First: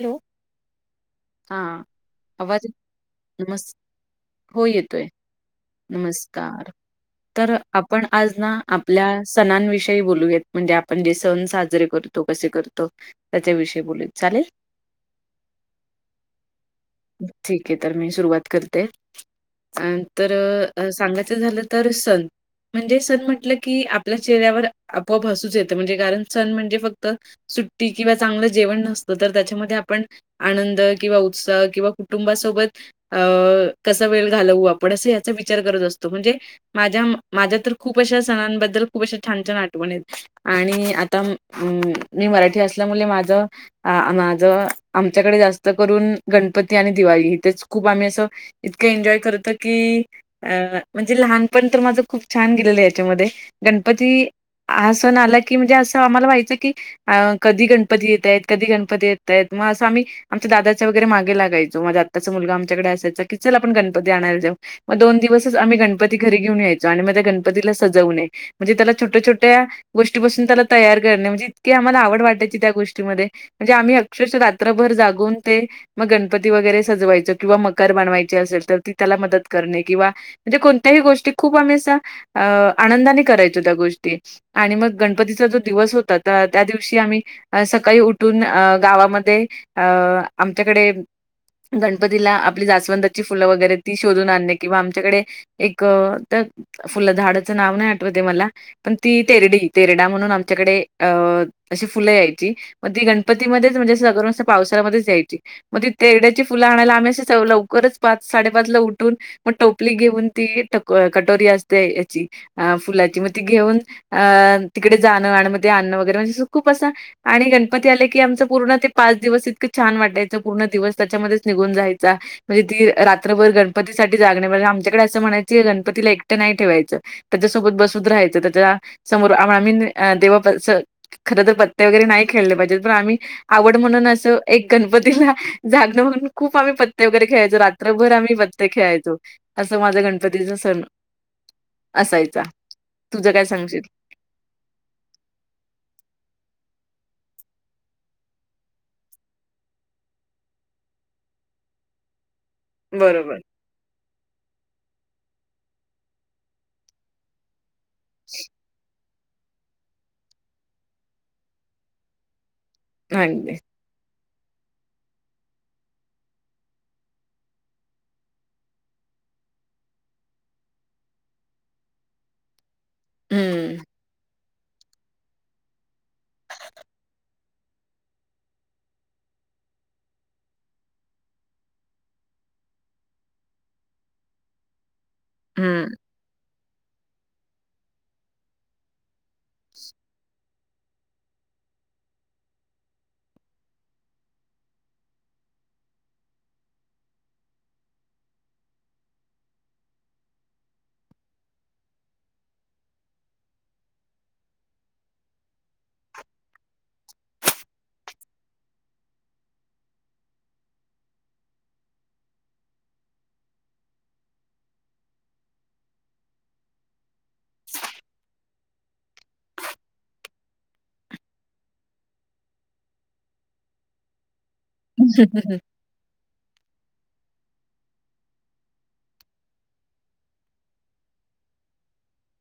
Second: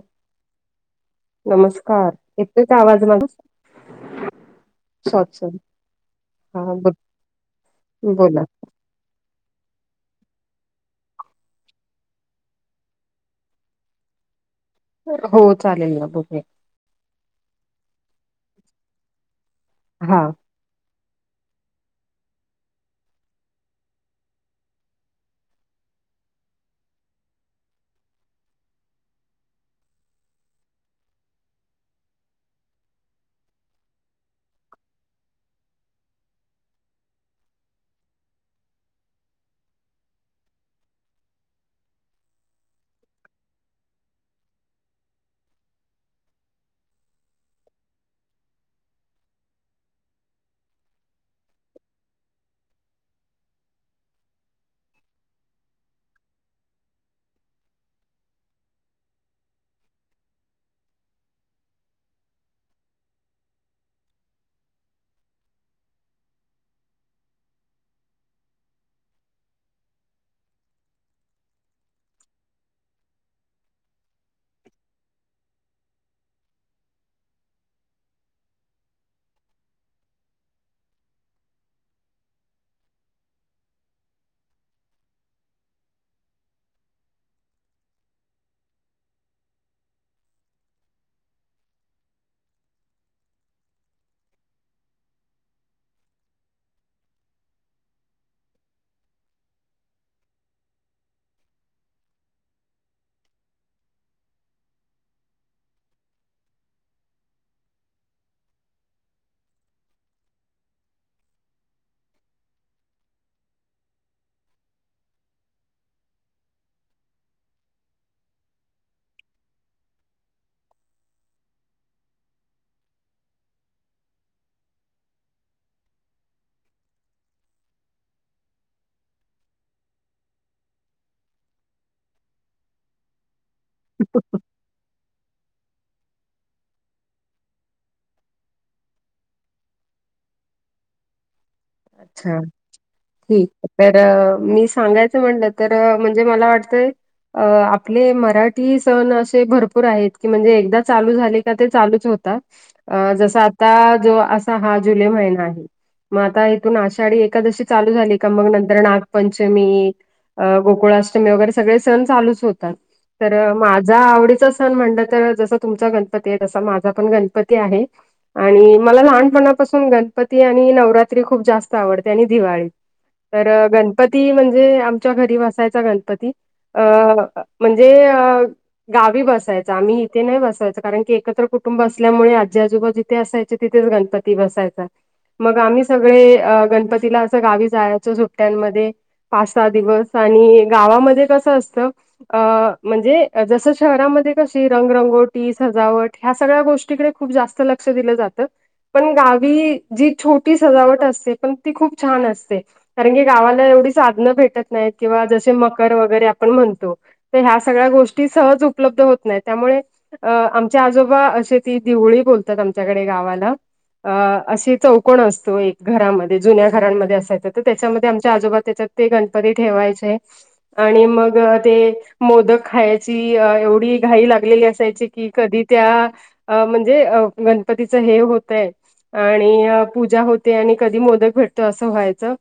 Hello. हा नमस्कार, एतोय का आवाज माझा? नमस् हो येतोय सॉरी सॉरी. नमस्कार, हा बोल- तर आपण आज बोला ना आपल्या सणांविषयी बोलूयात म्हणजे आपण जे सण साजरे करतो कसे करतो. त्याच्याविषयी बोलुयात, चालेल. हो चालेल ना, बघुया. ठीक आहे तर मी सुरवात करते, आं हा तर सांगायचं झालं तर सण म्हणजे सण म्हटलं की, आपल्या चेहऱ्यावर आपोआप हसूच येतं, म्हणजे कारण सण म्हणजे फक्त सुट्टी किंवा चांगलं जेवण नसतं, तर त्याच्यामध्ये आपण आनंद किंवा उत्साह, किंवा कुटुंबासोबत अं कसा वेळ घालवू आप पण आस याचा विचार करत असतो, म्हणजे माझ्या, माझ्या तर खूप अशा सणांबद्दल खूप अशा छान छान आठवण आहेत. आणि, आता, मी मराठी असल्यामुले माझं आ माझ, आमच्याकडे जास्त करून, गणपती आणि दिवाळी, इथेच खूप आम्ही असं इतके एन्जॉय करतो कि म्हणजे लहानपण तर माझं खूप छान गेलेलं याच्यामध्ये गणपती हा सण आला की म्हणजे असं आम्हाला व्हायचं की अ कधी गणपती येता हेत कधी गणपती येता हेत मग असं आम्ही आमच्या दादाच्या वगैरे मागे लागायचो. माझ्या आत्याचा मुलगा आमच्याकडे असायचा कि चल आपण गणपती आणायला जाऊ. मग दोन दिवसच आम्ही गणपती घरी घेऊन यायचो. आणि मग त्या गणपतीला सजवणे. म्हणजे त्याला छोट्या छोट्या गोष्टी बसून त्याला तयार करणे म्हणजे इतकीे आम्हाला आवड वाटायची त्या गोष्टीमध्ये म्हणजे आम्ही अक्षरश रात्रभर जागून ते मग गणपती वगैरे सजवायचं किंवा मकर बनवायचे असेल तर ति त्याला मदत करणे किंवा म्हणजे कोणत्याही गोष्टी खूप आम्ही अस आनंदाने करायचो त्या गोष्टी आणि मग गणपतीचा जो दिवस होता तर त्या दिवशी आम्ही अ सकाळी उठून गावामध्ये अ आमच्याकडे गणपतीला आपली जासवंदाची फुलं वगैरे ती शोधून आणणे किंवा आमच्याकडे एक फुल झााडाचं नाव नाही आठवत हे मला पण ती तेरडी तेरडा म्हणून आमच्याकडे अ अशी फुलं यायची मग ती गणपतीमध्येच म्हणजे सगळी पावसाळामध्येच यायची मग तेरड्याची फुलं आणायला आम्ही अस लवकरच पाच साडेपाच ला उठून मग टोपली घेऊन ती कटोरी असते याची अं फुलाची मग ती घेऊन तिकडे जाणं आण म आणणं वगैरे म्हणजे खूप असा आणि गणपती आले की आमचं पूर्ण ते पाच दिवस इतकं छान वाटायचं पूर्ण दिवस त्याच्यामध्येच निघून जायचा म्हणजे ती रात्रभर गणपतीसाठी जागणे म्हणजे आमच्याकडे असं म्हणायचं गणपतीला एकटं नाही ठेवायचं त्याच्यासोबत बसवून राहायचं त्याच्या समोर आम्ही अस देवा खर तर पत्ते वगैरे नाही खेळले पाहिजेत पण आम्ही आवड म्हणून अस एक गणपती जागणं म्हणून खूप आम्ही पत्ते वगैरे खेळायचो रात्रभर आम्ही पत्ते खेळायचो. असं माझा गणपतीचा सण अच्छा असायचा. तुझं काय ठीक सांगशील? तर मी सांगायच म्हणलं तर म्हणजे मला वाटतयं. अ आपले मराठी सण असे भरपूर आहेत की म्हणजे एकदा चालू झाले का ते चालूच होतात. अ जस बरोबर. आता जो असा हा जुलै महिना आहे. मग आता आषाढी एकादशी चालू झाली का मग नंतर ना गपंचमी, गोकुळाष्टमी वगैरे सगळे सण चालूच होतात तर अगदी. आवडीचा सण म्हणलं तर जस तुमचा गणपती आहे. तसा माझा पण गणपती आहे. आणि मला लहानपणापासून गणपती आणि नवरात्री खूप जास्त आवडते आणि दिवाळी तर हं, गणपती म्हणजे आ च्या घरी बसायचा गणपती अ म्हणजे गावी बसायचं आम्ही इथे नाही बसायच कारण की एकत्र कुटुंब असल्यामुळे आजी आजोबा ते असायचे तिथेच गणपती बसायचा मग आम्हीच हं. गणपतीला असं गावी जायचं सुट्ट्यांमध्ये पाच सहा दिवस आणि गावामध्ये कसं असत अ म्हणजे जस शहरामध्ये कशी रंगरंगोटी सजावट ह्या सगळ्या गोष्टीकडे खूप जास्त लक्ष दिलं जात पण गावी जी छो ती सजावट असते पण ती खूप छान असते कारण की गावाला एवढी साधनं भेटत नाहीत किंवा जसे मग वगरे आपण म्हणतो तर ह्या सगळ्या गोष्टी सहज उपलब्ध होत नाही त्यामुळे अ आमचे आजोबा असे ती दिवळी बोलतात आमच्याकडे गावाला. अ अशी चौक. कोण असतो एक घरामध्ये जुन्या घरांमध्ये असायचं तर त्याच्यामध्ये आमच्या आजोबा त्याच्यात ते गणपती ठेवायचे. आणि मग ते मोदक खायची एवढी घाई लागलेली असते. त्याचे की कधी त्या अ म्हणजे अ गणपतीचं हे होतयं आणि पूजा होते आणि कधी मोदक भेटतो असं व्हायचं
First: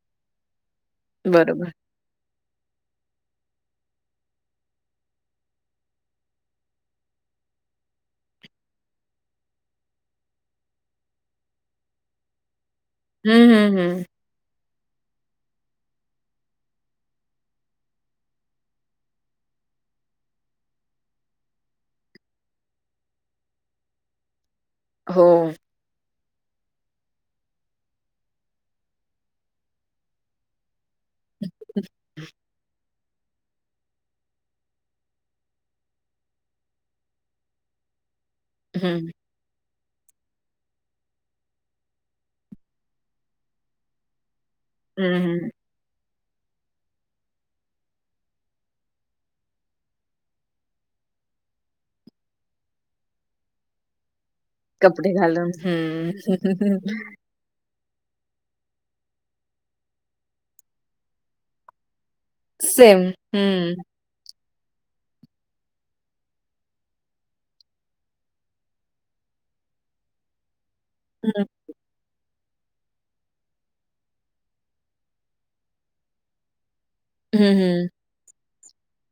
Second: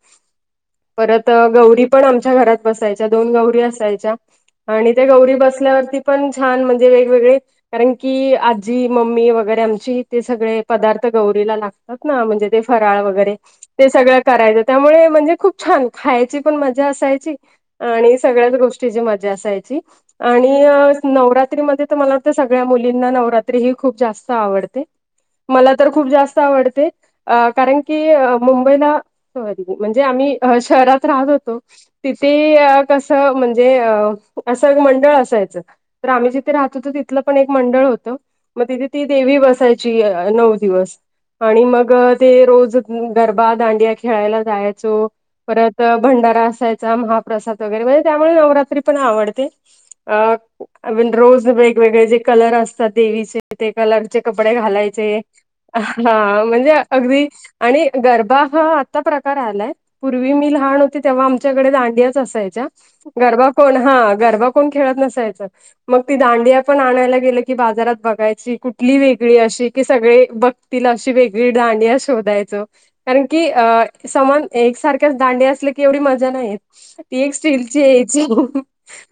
परत बरोबर. गौरी पण आमच्या घरात बसायच्या दोन गौरी असायच्या. आणि त्या गौरी बसल्यावरती पण छान म्हणजे वेगवेगळे कारण की आजी मम्मी वगैरे आमची ते सगळे पदार्थ गौरीला लागतात ना म्हणजे ते फराळ हं, वगैरे हं, ते हं. सगळं करायचं त्यामुळे म्हणजे खूप छान खायची पण मजा असायची. आणि सगळ्याच गोष्टीची मज्जा असायची. आणि नवरात्रीमध्ये तर मला वाटतं सगळ्या मुलींना नवरात्री ही खूप जास्त आवडते. हो. मला तर खूप जास्त आवडते. अ कारण की मुंबईला सॉरी म्हणजे आम्ही शहरात राहत होतो. तिथे अ कसं म्हणजे अ असं एक मंडळ असायचं. तर आम्ही जिथे राहतं होतो तिथलं पण एक मंडळ होतं. मग तिथे हं, ती देवी बसायची नऊ दिवस आणि मग. ते रोज गरबा दांडिया खेळायला जायचो हं, हं. परत. तर भंडारा असायचा महाप्रसाद वगैरे म्हणजे त्यामुळे नवरात्री पण आवडते. अ [unintelligible] रोज वेगवेगळे जे कलर असतात देवीचे ते कलर. चे कपडे कपडे घालायचे घालून. हं. हा म्हणजे. अगदी आणि गरबा हा आता प्रकार आलायं. पूर्वी मी लहान होते तेव्हा आमच्याकडे दांडियाच असायच्या सेम. गरबा पण हं. हा गरबा. कोण खेळत नसायचं. मग ती दांडिया पण आणायला गेलं की बाजारात बघायची कुठली वेगळी अशी की सगळे बघ. तिला अशी हं, वेगळी दांडिया शोधायचो. कारण की अ समान एकसारख्याच दांडिया असल्या की एवढी मजा नाहीे येत. ती एक हं, स्टीलची हं. यायची हू हुं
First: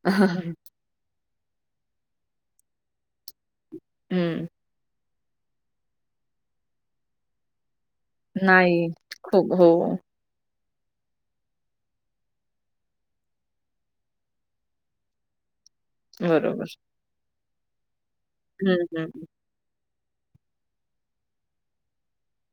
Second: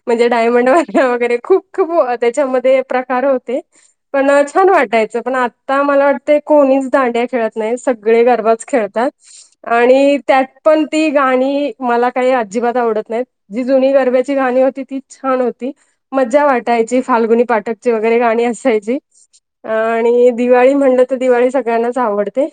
म्हणजे डायमंड वाल्या वगैरे खूप. खूप त्याच्यामध्ये प्रकार होते पण हं. छानं वाटायचं पण आ आता आम्हाला वाटतयं कोणीच दांड्या खेळत नाही सगळे गर्भाच नाही. खेळतात खूप हो. आणि त्यात पण ती गाणी मला काही अजिबात आवडत नाहीत. जी जुनी गरब्याची गाणी होती ती छान होती. मज्जा बरोबर. वाटायची फाल्गुनी पाठकची वगैरे गाणी हं, असायची. हं. आणि दिवाळी म्हणलं तर दिवाळी सगळ्यांनाच आवडते.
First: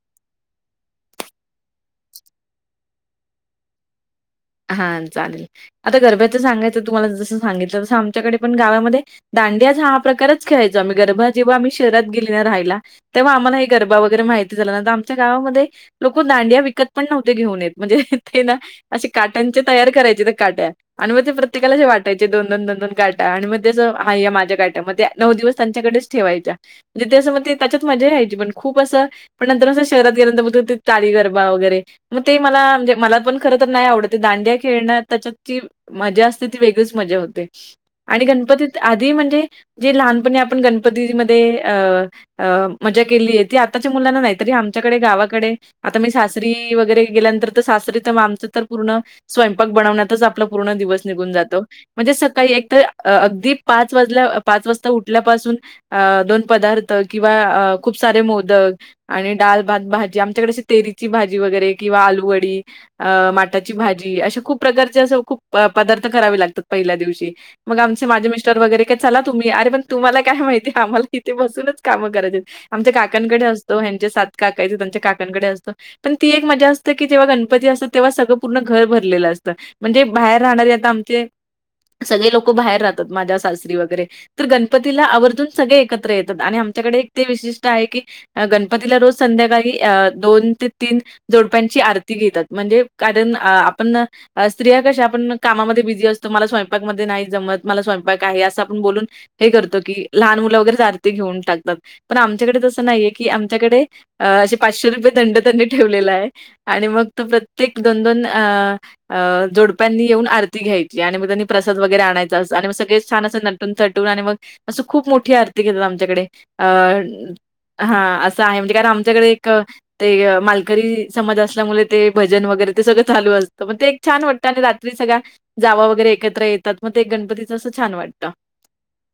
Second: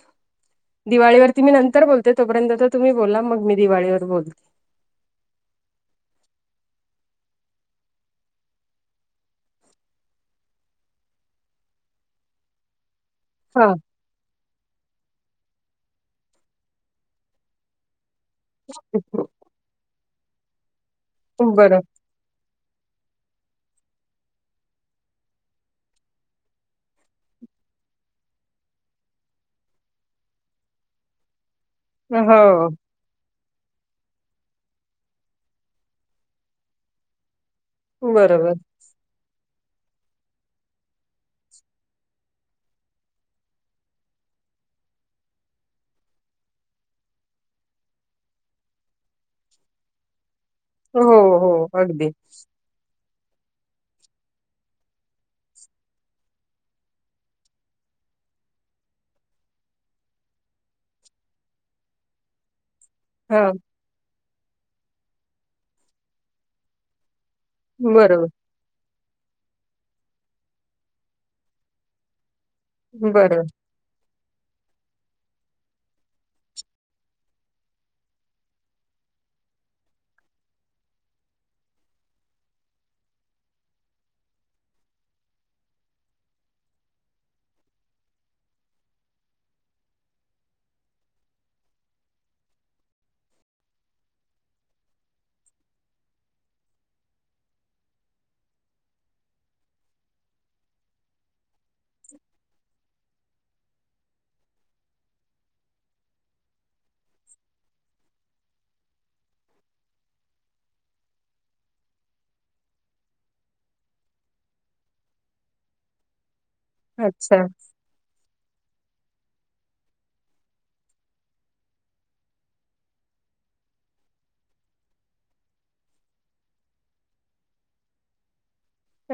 दिवाळीवरती मी नंतर बोलते तोपर्यंततं तुम्ही बोला मग मी दिवाळीवर बोलते. हां चालेल आता गरब्याचं सांगायचं तुम्हाला जसं सांगितलं तसं आमच्याकडे पण गावामध्ये. दांडियाचा हा प्रकारचं खेळायचो आम्ही गरभा जेव्हा आम्ही शहरात गेली ना राहायला. तेव्हा आम्हाला हे हा गरबा वगैरे माहिती झाल्या नंतर आमच्या गावामध्ये लोकं दांडिया विकत पण नव्हते घेऊन येत. म्हणजे ह ह ते ना असे काट्यांचे तयार करायचे ते काट्या आणि मग ते प्रत्येकाला बरं असे वाटा त्याचे दोन दोन दोन दोन काट्या आणि मग त्याचं हा्य हे माझ्या काट्या मग त्या नऊ दिवस त्यांच्याकडेच ठेवायच्या. णजथ [unintelligible] असं मग त्याच्यात मजा यायची पण खूप असं. पण नंतर नर शहरात गेल्यानंतर बघ ताळी गरबा वगैरे मग ते मला हो म्हणजे मला पण खरं तर नाही आवडत दांड्या खेळण त्याच्यात ती मजा असते ती वेगळीच मजा होते आणि बरोबर. गणपती आधी म्हणजे, जे लहानपणी आपण गणपतीमध्ये, अ अ, मजा केली आहेती, आताच्या मुलांना नाही, तरी आमच्याकडे गावाकडे आता, मी सासरी वगैरे गेल्यानंतर, तर सासरी तर आमचं तर, पूर्ण स्वयंपाक बनवण्यातचं, आपला पूर्ण दिवस हो, निघून जातो, हो. अगदी. म्हणजे सकाळी एक तर अ -अगदी पाच वाजल्या, पाच वाजता उठल्यापासून अ- दोन पदार्थ किंवा, अ खूप सारे मोदक, आणि, डाल, भात, भाजी, आमच्याकडे अशी तेरीची भाजी, वगैरे किंवा आलूवडी अ- हां. माटाची भाजी, अशाखूप प्रकारचे, असं खूप प- पदार्थ करावे लागतात. पहिल्या दिवशी. मग आमचे, बरोबर, माझे मिश तर, वगैरे काय चला तुम्ही, अरे पण तुम्हाला काय माहिती, आम्हाला इथे बसूनच कामं कराचीआहेत. आमच्या काकांकडे, बरोबर. असत हेंनचे, सात काका त्यांच्या काकांकडे, असतो पण ती एक मजा असते, की जेव्हा गणपती असतो तेव्हा सगळ. पूर्ण घर भरलेलं असतं, म्हणजे बाहेर राहणारे आता आमचे सगळी लोक बाहेर राहतात, माझ्या सासरी वगैरे तर, गणपतीला आवर्जून सगळे एकत्र येतात, आणि आमच्याकडे एक ते विशिष्ट आहे की, गणपतीला, रोज संध्याकाळी अ, दोन ते तीन, जोडप्यांची आरती घेतात, म्हणजे कारण, अ आपण, स्त्रिया कश्या, आपण कामामध्ये बिझी असतो, मला स्वयंपाक मध्ये नाही जमत, मला स्वयंपाक आहे. असं आपण बोलून हे, करतो की लहान मुलं वगैरेच, आरती घेऊन टाकतात. पण, आमच्याकडे तसं नाहीये, की आमच्याकडे अ, असे पाचशे रुपये दंड त्यांनी ठेवलेला आहे, आणि मग तो प्रत्येक दोन, दोन अ अ जोडप्यांनी येऊन, आरती घ्यायची आणि मग त्यांनी, प्रसाद वगैरे आणायचा, अस आणि म सगळे छान असं. नटूनथटूण, आणि मग असं खूप मोठी आरती घेतात, आमच्याकडे अच्छा. हा, असं आहे, म्हणजे कारण आमच्याकडे एक, ते मालकरी समाज असल्यामुळे ते भजन, वगैरे ते सगळं चालू असतं, मग ते एक छान वाटत आणि रात्री सगळ्या जावा, वगैरे एकत्र येतात, मग ते गणपतीच असं छान वाटतं.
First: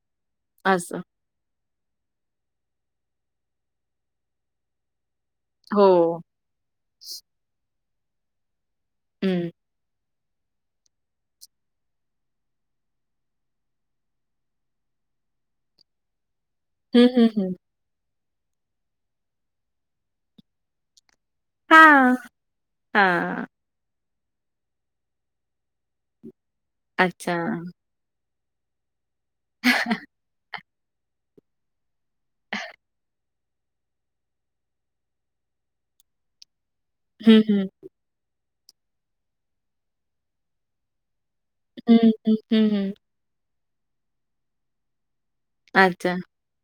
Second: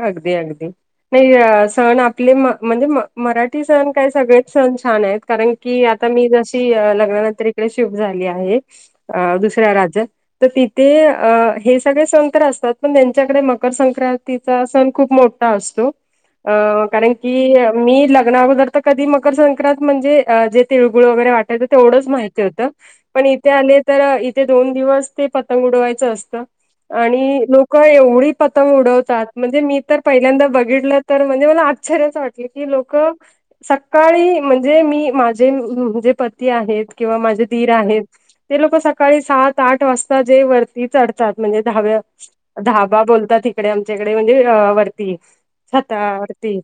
अगदी, अगदी, असं. काही, सण आपले म म्हणजे, म मराठी सण काय सगळेच, सण छान आहेत. कारण की, आता हो. मी जशी, लग्नानंतर इकडे शिफ्ट झाली आहे. अ, हं. दुसऱ्या राज्यत तर, तिथे अ हे सगळे सन तर असतात, पण त्यांच्याकडे मकर संक्रांत तिचा, सण खूप मोठा असतो, हं, कारण हं, हं. की मी, लग्नाअगोदर कधी, मकर संंक्रांत म्हणजे जे तिळगुळ वगैरे वाटत तेवढंच हां, माहिती होतं, पण हां. इथे आले तर, इथे दोन दिवस ते, पतंग उडवायचं असतं अच्छा. आणि लोक एवढी पतंग उडवतात, म्हणजे मी तर, पहिल्यांदा बघितलं. तर, म्हणजे मला, आश्चर्याचं वाटलं की, लोक सकाळी, म्हणजे मी माझे जे पती आहेत. किंवा, हं, माझे दीर हं. आहेत, ते लोक सकाळी सात, आठ वाजता जे वरती चड तात, म्हणजे हं, धाबा, हं, हं, हं. धाबा बोलतात इकडे आमच्याकडे, म्हणजे वरती अच्छा. छतावरती,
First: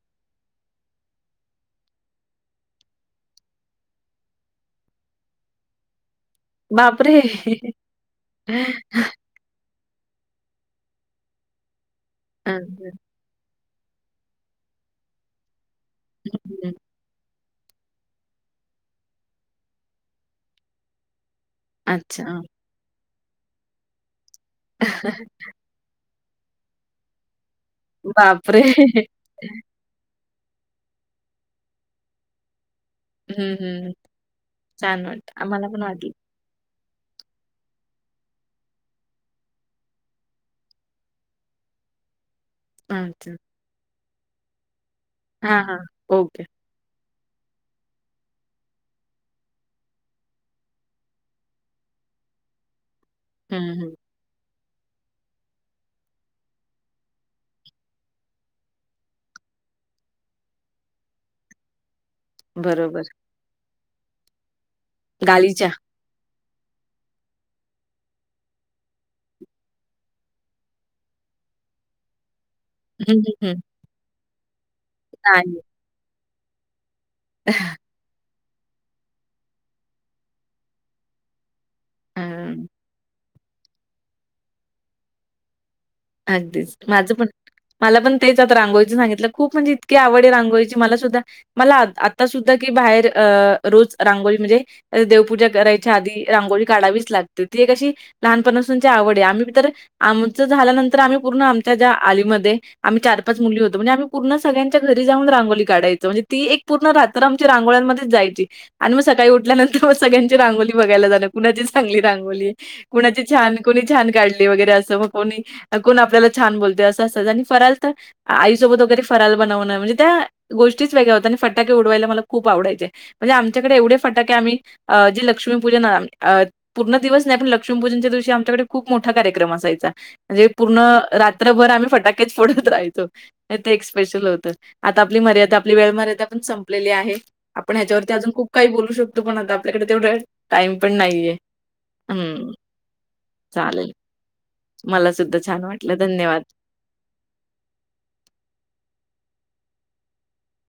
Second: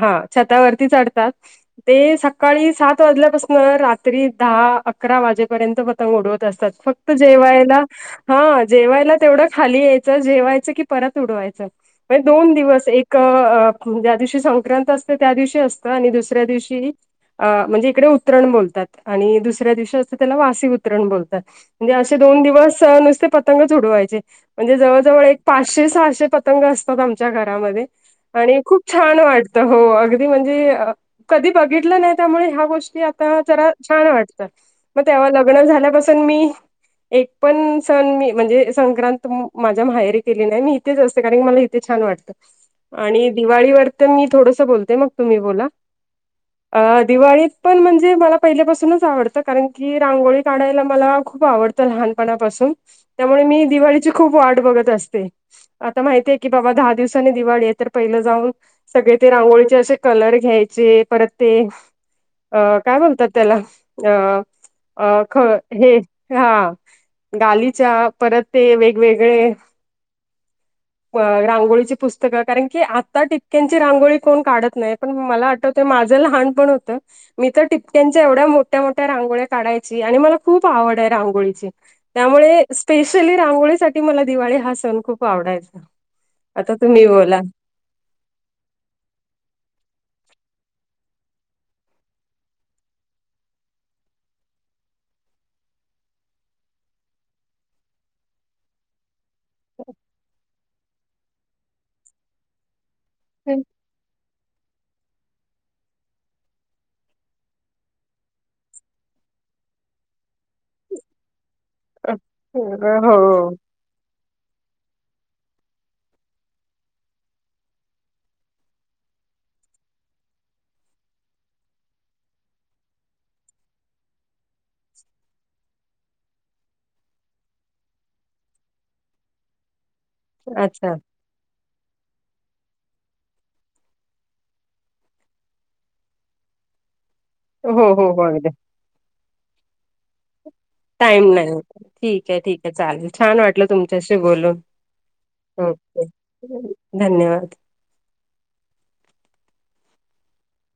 हा छतावरती चढतात. ते सकाळी सात, वाजल्यापासून रात्री दहा, अकरा, वाजेपर्यंत ब पतंग उडवत असतात. फक्त बापरे! जेवायला हा, जेवायला तेवढं खालीयच जेवायच कि, परत उडवायच दोन अच्छा. दिवस ज्या दिवशी, संक्रांत असत त्या दिवशी असतं, आणि दुसऱ्या हं, दिवशी अ म्हणजे, इकडे उतरण बोलतात, आणि दुसऱ्या दिवशी असं त्याला वासी उतरण बोलतात. म्हणजे असे अच्छा. दोन दिवस नुसते पतंग च उडवायचे म्हणजे जवळ जवळ एक पाचशे साहशे पतंग असतात आमच्या घरामध्ये बापरे! आणि खूप छान वाटत हो अगदी म्हणजे कधी बघितलं नाही त्यामुळे ह्या गोष्टी हं, त्यारा हं. छान वाटत मग छान तेव्हा वाटलं. लग्न आम्हाला पण वाटलं. झाल्यापासून मी एक पण सण मी म्हणजे संक्रांत माझ्या माहेरी केली नाही मी ेच असते कारण की मला इथे छान वाटतं आणि अच्छा. दिवाळीवर तर मी थोडंसं बोलते मग तुम्ही हां, बोला हां. ओके. अ दिवाळीत पण म्हणजे मला पहिल्यापासूनच आवडतं कारण की रांगोळी काढायला मला खूप आवडतं लहानपणापासून त्यामुळे हं, मी हं. दिवाळीची खूप वाट बघत असते आता माहितीय की बाबा दहा दिवसाांनी दिवाळी आहे तर पहिलं जाऊन सगळे ते रांगोळीचे असे कलर घ्यायचे परत ते अ काय बरोबर. बोलतात त्याला अ अ ख गालिचा. हे हा गालीच्या परत ते वेगवेगळे रांगोळीची पुस्तकं कारण की हं, आता हं, हं. टिपक्याची रांगोळी कोण काढत नाही पण मला नाही. वाटत माझ लहान पण हो त्यांच्या एवढ्या मोठ्या मोठ्या रांगोळ्या काढायची आणि मला खूप आवड आहे रांगोळीची हं. त्यामुळे स्पेशली रांगोळीसाठीठी मला दिवाळी हा सण खूप आवडायचा आता अगदीच. तुम्ही माझं पण बोला मला पण तेच आता रांगोळीं सांगितलं खूप म्हणजे इतकी आवड आहे रांगोळीची मला सुद्धा मला आता सुद्धा की बाहेर अ रोज रांगोळी म्हणजे देवपूजा करायच्या आधी रांगोळी काढावीच लागते ती एक अशी लहानपणाासूनची आवड आहे आम्ही आमच झाल्यानंतर आम्ही पूर्ण आमच्या्या आलीमध्ये आम्ही चार पाच मुली होतो म्हणजे आम्ही पूर्ण सगळ्यांच्या घरी जाऊन रांगोली काढायं म्हणजे ती एक पूर्ण रात्र आमच्या रांगोळंमध्येच जायची आणि मग सकाळी उठल्यानंतर मग सगळ्यांची रांोली बघाय जा कुणाची चांगली रांगोली कुणाची हो छान कोणी छान काढली वगैरे असं मग कोणी कोण आपल्याला छान बोलत असं असतच आणि फराल तर आईसोबत वगैरे फराल बनवणं म्हणजे त्या गोष्टीच वेगळ्या होत्या आणि फटाके उडवायला मला खूप आवडाचे म्हणजे आमच्याकडे एवढे फटा क आम्ही जे लक्ष्मी पूर्ण दिवस नाही पण लक्ष्पूजनच्या दिवशी आमच्याकडे खूप मोठा कार्यक्रम असायचा म्हणजे पूर्ण अच्छा रात्रभर आम्ही फटाकेेत फोडत राहाहतो ते एक स्पेशल होतं आता आपली मर्यादा आपली वेळ मर्यादा पण संपलेली आहे आपण हो हो ह्याच्यावरती हो अजून खूप अगदी काही बोलू शकतो पण आता आपल्याकडे तेवढा टाईम पण टाईम नाहीये नाही ठीक आहे हं, ठीक आहे चालेल छान वाटलं चालेल. तुमच्याशी बोलून मला सुद्धा छान वाटलं ओके धन्यवाद धन्यवाद